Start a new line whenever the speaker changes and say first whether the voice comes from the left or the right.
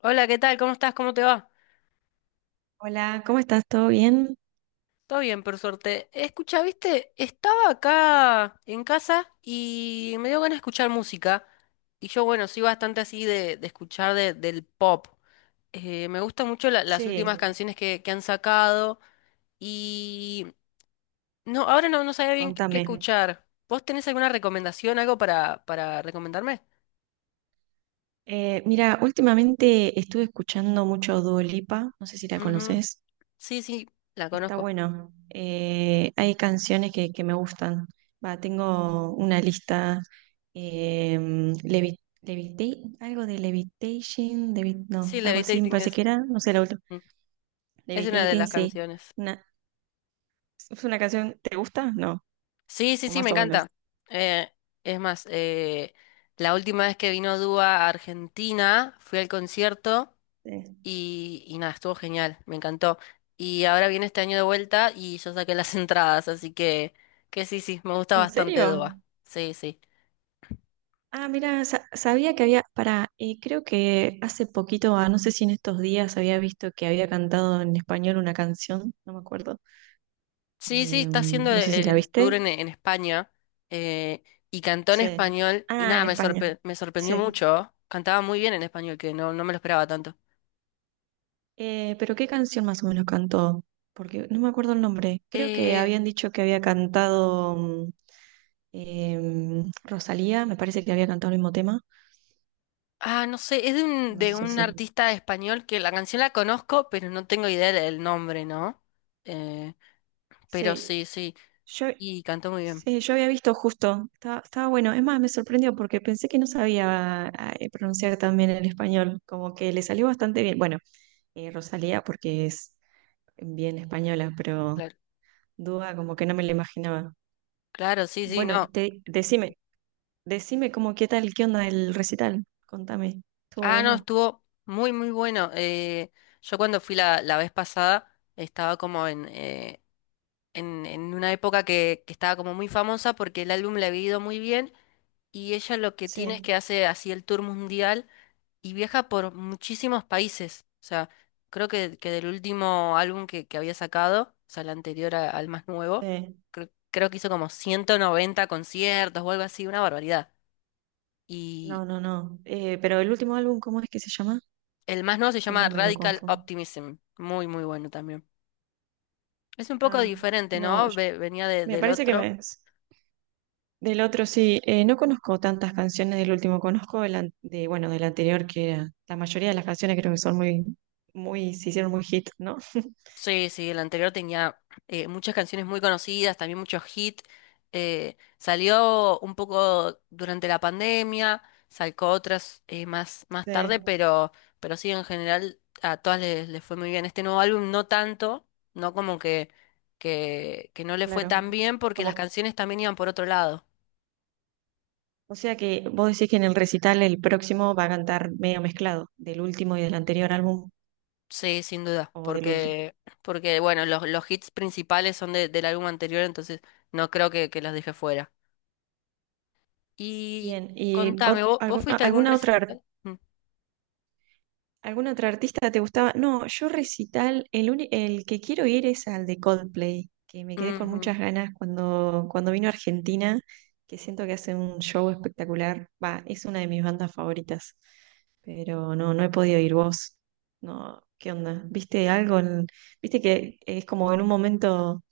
left: Hola, ¿qué tal? ¿Cómo estás? ¿Cómo te va?
right: Hola, ¿cómo estás? ¿Todo bien?
left: Todo bien, por suerte. Escucha, viste, estaba acá en casa y me dio ganas de escuchar música. Y yo, bueno, soy bastante así de escuchar del pop. Me gustan mucho las últimas
right: Sí,
left: canciones que han sacado. Y no, ahora no, no sabía bien qué
right: contame.
left: escuchar. ¿Vos tenés alguna recomendación, algo para recomendarme?
right: Mira, últimamente estuve escuchando mucho Dua Lipa, no sé si la
left: Ujú.
right: conoces.
left: Sí, sí, la
right: Está
left: conozco.
right: bueno. Hay canciones que me gustan. Va, tengo una lista. Algo de Levitation,
left: Sí,
right: no, algo así me
left: Levitating
right: parece que
left: es,
right: era, no sé la última.
left: mm, es una de
right: Levitating,
left: las
right: sí.
left: canciones.
right: Una, ¿es una canción? ¿Te gusta? No,
left: Sí, sí,
right: o
left: sí, me
right: más o menos.
left: encanta. Eh, es más, eh, la última vez que vino Dúa a Argentina, fui al concierto
right: Sí.
left: y nada, estuvo genial, me encantó. Y ahora viene este año de vuelta y yo saqué las entradas, así que sí, sí, me gusta
right: ¿En
left: bastante
right: serio?
left: Dúa. Sí, sí.
right: Ah, mira, sabía que había, para, creo que hace poquito, ah, no sé si en estos días había visto que había cantado en español una canción, no me acuerdo.
left: Sí, sí, está haciendo
right: No sé si la
left: el tour
right: viste.
left: en España eh, y cantó en
right: Sí.
left: español y
right: Ah,
left: nada,
right: en España,
left: me sorprendió
right: sí.
left: mucho. ¿Oh? Cantaba muy bien en español, que no, no me lo esperaba tanto.
right: Pero ¿qué canción más o menos cantó? Porque no me acuerdo el nombre. Creo que
left: Eh,
right: habían dicho que había cantado Rosalía, me parece que había cantado el mismo tema.
left: Ah, no sé, es de
right: No
left: de
right: sé
left: un
right: si.
left: artista español que la canción la conozco, pero no tengo idea del nombre, ¿no? Eh, pero
right: Sí,
left: sí, sí,
right: yo,
left: y cantó muy bien.
right: Sí, yo había visto justo, estaba bueno. Es más, me sorprendió porque pensé que no sabía pronunciar tan bien el español, como que le salió bastante bien. Bueno, Rosalía porque es bien española, pero
left: Claro,
right: duda como que no me lo imaginaba.
left: claro, sí, sí,
right: Bueno,
left: no.
right: decime, decime como qué tal, qué onda el recital, contame. ¿Estuvo
left: Ah, no,
right: bueno?
left: estuvo muy, muy bueno. Yo cuando fui la vez pasada estaba como en una época que estaba como muy famosa porque el álbum le había ido muy bien y ella lo que tiene es que
right: Sí,
left: hace así el tour mundial. Y viaja por muchísimos países. O sea, creo que del último álbum que había sacado, o sea, el anterior al más nuevo,
right: eh,
left: creo que hizo como 190 conciertos o algo así, una barbaridad. Y
right: no. Pero el último álbum, ¿cómo es que se llama?
left: el más nuevo se llama
right: Siempre me lo
left: Radical
right: confundo.
left: Optimism, muy, muy bueno también. Es un poco
right: Ah,
left: diferente,
right: no,
left: ¿no? Venía
right: me
left: del
right: parece que
left: otro.
right: me... Del otro sí, no conozco tantas canciones del último, conozco de, bueno, del anterior, que era, la mayoría de las canciones creo que son muy, muy, se hicieron muy hit, ¿no?
left: Sí, sí, el anterior tenía muchas canciones muy conocidas, también muchos hits. Salió un poco durante la pandemia, sacó otras más
right: Sí,
left: tarde, pero sí, en general a todas les, les fue muy bien. Este nuevo álbum no tanto, no como que no le fue tan
right: claro.
left: bien porque las
right: Como,
left: canciones también iban por otro lado.
right: o sea que vos decís que en el recital el próximo va a cantar medio mezclado, del último y del anterior álbum,
left: Sí, sin duda,
right: o del último.
left: porque, porque bueno, los hits principales son del álbum anterior, entonces no creo que los deje fuera. Y
right: Bien, ¿y
left: contame, ¿vos, fuiste a algún
right: alguna otra
left: recital? Mm,
right: ¿Algún otro artista te gustaba? No, yo recital, el que quiero ir es al de Coldplay, que me quedé con
left: ujú,
right: muchas ganas cuando vino a Argentina, que siento que hace un show espectacular. Va, es una de mis bandas favoritas, pero no, no he podido ir vos. No, ¿qué onda? ¿Viste algo? ¿Viste que es como en un momento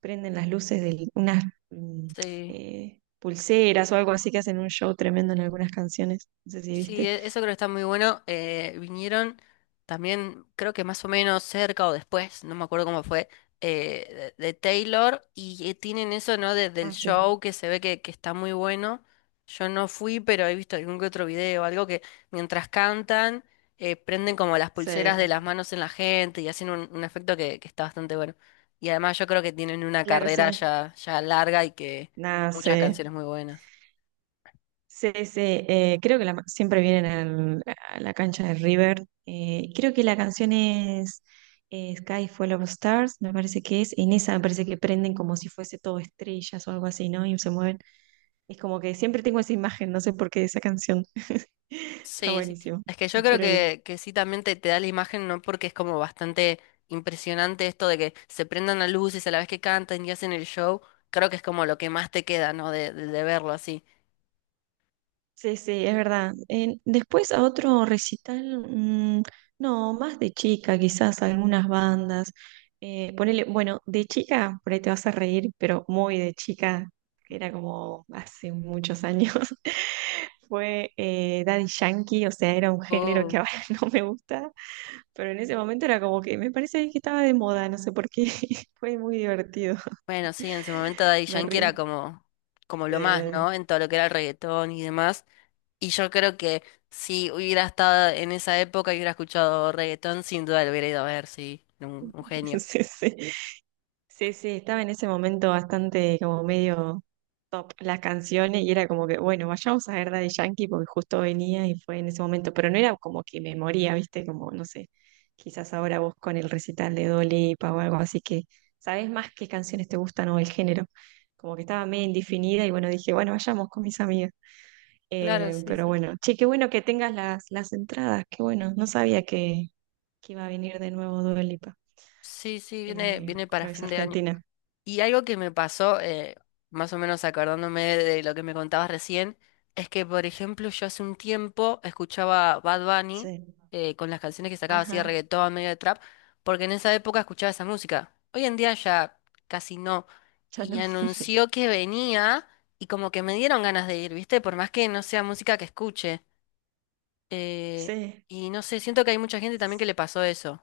right: prenden las luces de unas mm,
left: sí.
right: pulseras o algo así que hacen un show tremendo en algunas canciones? No sé si
left: Sí,
right: viste.
left: eso creo que está muy bueno. Vinieron también, creo que más o menos cerca o después, no me acuerdo cómo fue, de Taylor y tienen eso, ¿no? Desde el
right: Ah, sí.
left: show que se ve que está muy bueno. Yo no fui, pero he visto algún que otro video, algo que mientras cantan, prenden como las
right: Sí,
left: pulseras de las manos en la gente y hacen un efecto que está bastante bueno. Y además yo creo que tienen una
right: claro,
left: carrera
right: sí.
left: ya, ya larga y que
right: Nada,
left: muchas
right: sí,
left: canciones muy buenas.
right: sí, sí, creo que siempre vienen a la cancha de River. Creo que la canción es Sky Full of Stars, me parece que es. En esa me parece que prenden como si fuese todo estrellas o algo así, ¿no? Y se mueven. Es como que siempre tengo esa imagen, no sé por qué, de esa canción. Está
left: Sí, sí.
right: buenísimo.
left: Es que yo creo
right: Espero ir.
left: que sí también te da la imagen, ¿no? Porque es como bastante impresionante esto de que se prendan las luces a la vez que cantan y hacen el show. Creo que es como lo que más te queda, ¿no? De verlo así.
right: Sí, sí, es verdad. Después a otro recital, no, más de chica, quizás algunas bandas. Ponele, bueno, de chica, por ahí te vas a reír, pero muy de chica, que era como hace muchos años, fue Daddy Yankee, o sea, era un género que
left: Uh,
right: ahora no me gusta, pero en ese momento era como que me parece que estaba de moda, no sé por qué, fue muy divertido,
left: bueno, sí, en su momento Daddy
right: me
left: Yankee era
right: río.
left: como, como lo más,
right: Eh,
left: ¿no? En todo lo que era el reggaetón y demás. Y yo creo que si hubiera estado en esa época y hubiera escuchado reggaetón, sin duda lo hubiera ido a ver, sí. Un genio.
right: sí, sí. Sí, sí, estaba en ese momento bastante como medio top las canciones y era como que, bueno, vayamos a ver Daddy Yankee porque justo venía y fue en ese momento, pero no era como que me moría, ¿viste? Como, no sé, quizás ahora vos con el recital de Dolipa o algo así que sabés más qué canciones te gustan o el género. Como que estaba medio indefinida y bueno, dije, bueno, vayamos con mis amigas.
left: Claro, sí,
right: Pero
left: sí.
right: bueno, che, qué bueno que tengas las entradas, qué bueno, no sabía que iba a venir de nuevo Dua Lipa,
left: Sí, sí, viene, viene para
right: otra vez a
left: fin de año.
right: Argentina.
left: Y algo que me pasó, más o menos acordándome de lo que me contabas recién, es que, por ejemplo, yo hace un tiempo escuchaba Bad Bunny
right: Sí,
left: con las canciones que sacaba así de
right: ajá,
left: reggaetón, medio de trap, porque en esa época escuchaba esa música. Hoy en día ya casi no.
right: ya
left: Y
right: no.
left: anunció que venía y como que me dieron ganas de ir, ¿viste? Por más que no sea música que escuche. Eh,
right: Sí.
left: y no sé, siento que hay mucha gente también que le pasó eso.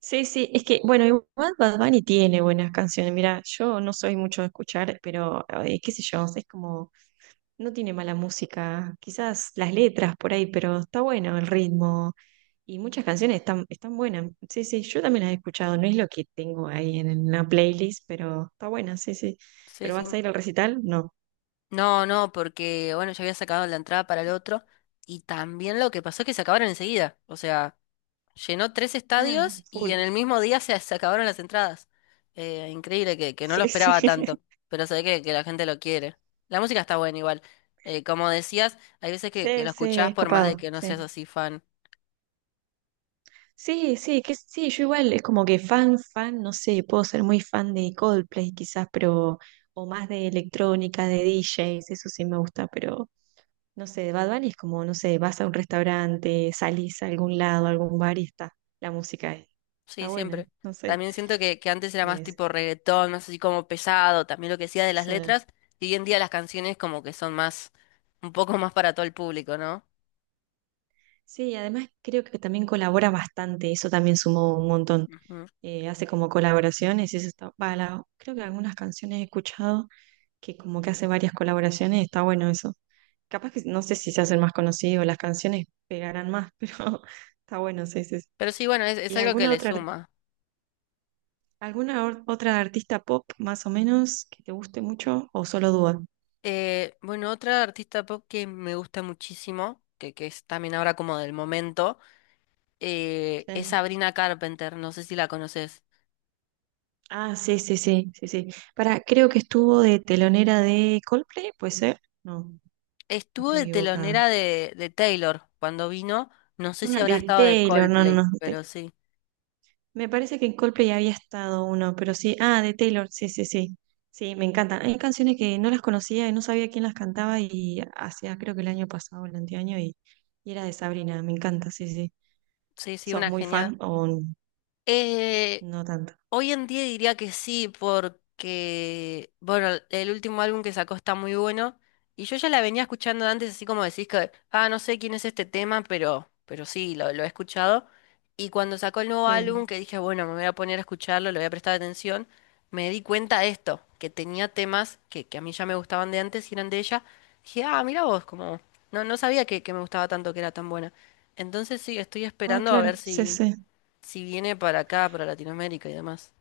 right: Sí, sí, es que, bueno, igual Bad Bunny tiene buenas canciones. Mira, yo no soy mucho de escuchar, pero qué sé yo, es como, no tiene mala música, quizás las letras por ahí, pero está bueno el ritmo y muchas canciones están, están buenas. Sí, sí, yo también las he escuchado, no es lo que tengo ahí en una playlist, pero está buena, sí, sí.
left: Sí,
right: ¿Pero
left: sí.
right: vas a ir al recital? No.
left: No, no, porque bueno, ya había sacado la entrada para el otro. Y también lo que pasó es que se acabaron enseguida. O sea, llenó tres
right: Ah,
left: estadios y
right: full
left: en el mismo día se, se acabaron las entradas. Increíble que no lo
right: Sí, sí.
left: esperaba tanto. Pero sé que la gente lo quiere. La música está buena igual. Como decías, hay veces que
right: Sí,
left: lo
right: sí,
left: escuchás
right: es
left: por más de
right: copado,
left: que no
right: sí.
left: seas así fan.
right: Sí, sí, que sí, yo igual es como que fan, fan, no sé, puedo ser muy fan de Coldplay quizás, pero, o más de electrónica, de DJs, eso sí me gusta, pero no sé, de Bad Bunny es como, no sé, vas a un restaurante, salís a algún lado, a algún bar y está, la música ahí.
left: Sí,
right: Está buena,
left: siempre.
right: no sé.
left: También siento que antes era más
right: Es,
left: tipo reggaetón, más así como pesado. También lo que decía de las
right: sí,
left: letras. Y hoy en día las canciones como que son más, un poco más para todo el público, ¿no?
right: sí, además creo que también colabora bastante, eso también sumó un montón.
left: Ujú.
right: Hace como colaboraciones, y eso está, va, creo que algunas canciones he escuchado que como que hace varias colaboraciones, está bueno eso. Capaz que no sé si se hacen más conocidos, las canciones pegarán más, pero está bueno, sí, sí. Sí.
left: Pero sí, bueno, es
right: ¿Y
left: algo que
right: alguna
left: le
right: otra,
left: suma.
right: otra artista pop más o menos que te guste mucho o solo Dua?
left: Bueno, otra artista pop que me gusta muchísimo, que es también ahora como del momento, es
right: Sí.
left: Sabrina Carpenter, no sé si la conoces.
right: Ah, sí, sí, sí, sí, sí. Para, creo que estuvo de telonera de Coldplay, ¿puede ser? No, no
left: Estuvo
right: estoy
left: de
right: equivocada.
left: telonera de Taylor cuando vino, no sé si
right: Ah,
left: habrá
right: de
left: estado de
right: Taylor, no, no,
left: Coldplay,
right: no.
left: pero sí,
right: Me parece que en Coldplay había estado uno, pero sí. Ah, de Taylor, sí, sí, sí. Sí, me encantan. Hay canciones que no las conocía y no sabía quién las cantaba y hacía, creo que el año pasado, el anteaño, y era de Sabrina. Me encanta, sí, sí.
left: sí, sí,
right: ¿Sos
left: una
right: muy
left: genial.
right: fan o no tanto?
left: Hoy en día diría que sí, porque, bueno, el último álbum que sacó está muy bueno. Y yo ya la venía escuchando antes, así como decís que, ah, no sé quién es este tema, pero sí, lo he escuchado. Y cuando sacó el nuevo álbum,
right: Sí.
left: que dije, bueno, me voy a poner a escucharlo, le voy a prestar atención, me di cuenta de esto, que tenía temas que a mí ya me gustaban de antes y eran de ella. Dije, ah, mira vos, como, no, no sabía que me gustaba tanto, que era tan buena. Entonces sí, estoy
right: Ah,
left: esperando a
right: claro,
left: ver
right: sí,
left: si,
right: sí.
left: si viene para acá, para Latinoamérica y demás.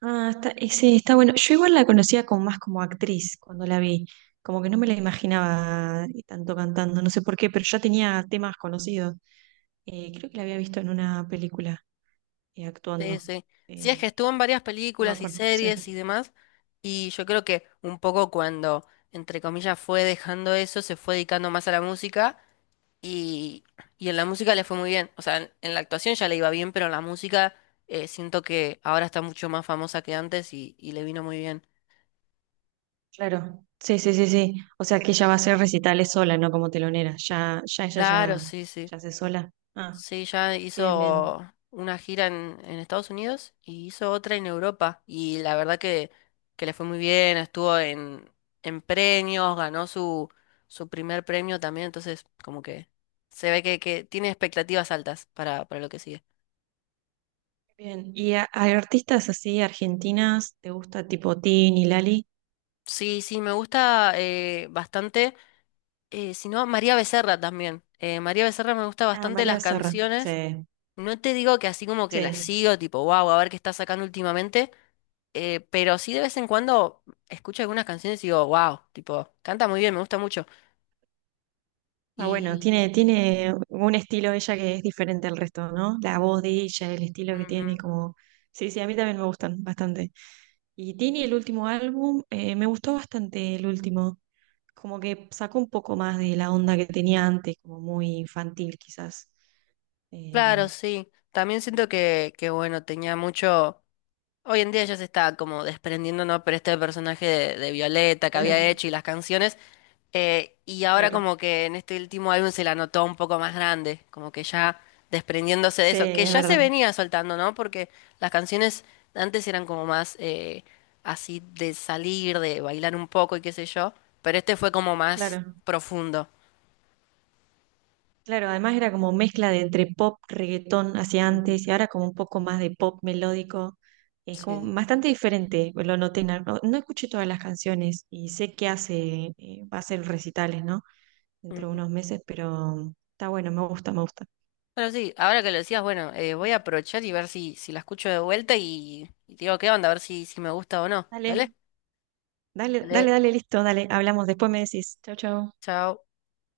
right: Ah, está, y sí, está bueno. Yo igual la conocía como más como actriz cuando la vi. Como que no me la imaginaba tanto cantando, no sé por qué, pero ya tenía temas conocidos. Creo que la había visto en una película. Y
left: Sí,
right: actuando.
left: sí. Sí, es que
right: Em,
left: estuvo en varias
right: no me
left: películas y
right: acuerdo, sí.
left: series y demás, y yo creo que un poco cuando, entre comillas, fue dejando eso, se fue dedicando más a la música y, y en la música le fue muy bien. O sea, en la actuación ya le iba bien, pero en la música siento que ahora está mucho más famosa que antes y le vino muy bien.
right: Claro, sí, sí, sí, sí. O sea que ella va a hacer recitales sola, no como telonera.
left: Claro, sí, sí.
right: Ya hace sola. Ah,
left: Sí, ya
right: bien, bien,
left: hizo una gira en Estados Unidos y hizo otra en Europa. Y la verdad que le fue muy bien, estuvo en premios, ganó su primer premio también, entonces como que se ve que tiene expectativas altas para lo que sigue.
right: bien. ¿Y a artistas así argentinas te gusta tipo Tin y Lali?
left: Sí, sí, me gusta bastante. Si no, María Becerra también. María Becerra me gusta
right: Ah,
left: bastante
right: María
left: las
right: Becerra. Sí,
left: canciones. No te digo que así como que las
right: sí,
left: sigo, tipo, wow, a ver qué está sacando últimamente. Pero sí de vez en cuando escucho algunas canciones y digo, wow, tipo, canta muy bien, me gusta mucho.
right: Ah, bueno,
left: Y
right: tiene, tiene un estilo ella que es diferente al resto, ¿no? La voz de ella, el estilo que
left: ujú,
right: tiene, como... Sí, sí, a mí también me gustan bastante. Y Tini, el último álbum, me gustó bastante el último. Como que sacó un poco más de la onda que tenía antes, como muy infantil quizás.
left: claro,
right: Em,
left: sí. También siento que, bueno, tenía mucho. Hoy en día ya se está como desprendiendo, ¿no? Pero este personaje de Violeta que había hecho y las canciones. Y ahora
right: claro.
left: como que en este último álbum se la notó un poco más grande, como que ya desprendiéndose de
right: Sí,
left: eso, que
right: es
left: ya se
right: verdad.
left: venía soltando, ¿no? Porque las canciones antes eran como más así de salir, de bailar un poco y qué sé yo, pero este fue como más
right: Claro.
left: profundo.
right: Claro, además era como mezcla de entre pop, reggaetón hacia
left: Ujú.
right: antes y ahora como un poco más de pop melódico. Es
left: Sí.
right: como
left: Sí.
right: bastante diferente, pues, lo noté. En no, no escuché todas las canciones y sé que hace, va a hacer recitales, ¿no? Dentro de
left: Ujú.
right: unos meses, pero está bueno, me gusta, me gusta.
left: Pero sí, ahora que lo decías, bueno, voy a aprovechar y ver si, si la escucho de vuelta y te digo qué onda, a ver si, si me gusta o no. Dale,
right: Dale, dale,
left: dale,
right: dale, dale, listo, dale, hablamos, después me decís. Chau, chau.
left: chao.